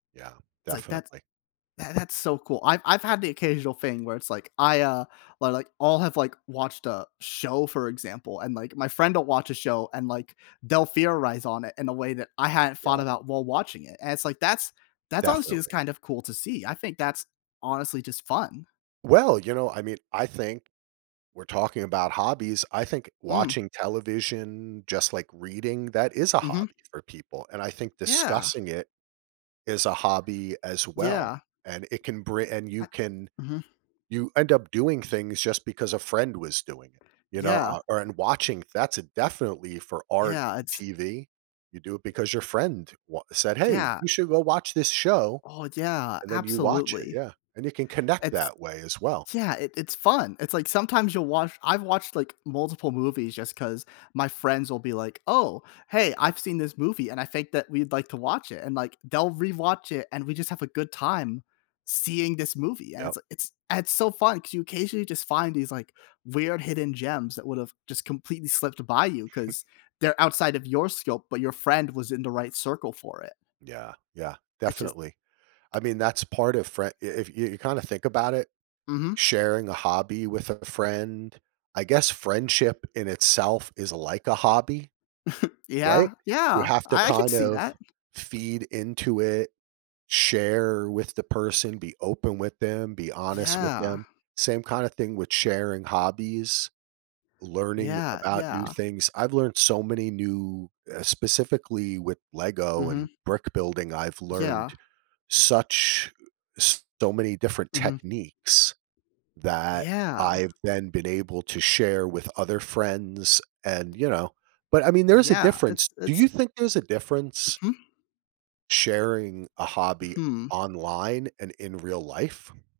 Yeah, It's like, that's definitely. tha that's so cool. I've I've had the occasional thing where it's like, I, uh, or, like, all have, like, watched a show, for example, and, like, my friend will watch a show and, like, they'll theorize on it in a way that I hadn't thought Yeah. about while watching it. And it's like, that's that's, honestly, just Definitely. kind of cool to see. I think that's, honestly, just fun. Well, you know, I mean, I think, we're talking about hobbies, I think Mm. watching television, just like reading, that is a Mhm. hobby for people. And I think Yeah. discussing it is a hobby as well. Yeah. And it can bri and you I can Mhm. you end up doing things just because a friend was doing it, you know? Yeah. Uh, and watching, that's definitely for art Yeah, and it's TV, you do it because your friend wa said, "Hey, Yeah. you should go watch this show." Oh, yeah, And then you watch it, absolutely. yeah. And you can connect It's that way as well. yeah, it it's fun. It's like sometimes you'll watch I've watched, like, multiple movies just 'cause my friends will be like, "Oh, hey, I've seen this movie, and I think that we'd like to watch it." And, like, they'll rewatch it, and we just have a good time seeing this movie, and Yup. it's it's it's so fun 'cause you occasionally just find these, like, weird hidden gems that would've just completely slipped by you 'cause they're outside of your scope, but your friend was in the right circle for it. Yeah, yeah, It's just definitely. I mean, that's part of frie i if you kind of think about it, Mhm. sharing a hobby with a friend I guess friendship in itself is like a hobby, right? Yeah. You Yeah. have to I I could kind see of that. feed into it, share with the person, be open with them, be honest with Yeah. them. Same kinda thing with sharing hobbies, learning Yeah, about new yeah. things. I've learned so many new eh, specifically with Lego and Mhm. brick building, I've learned Yeah. such so many different Mhm. techniques that Yeah. I've then been able to share with other friends and, you know but, I mean, there's a Yeah. difference. It's Do it's you think there's a difference Mhm. sharing a hobby Mhm. online and in real life?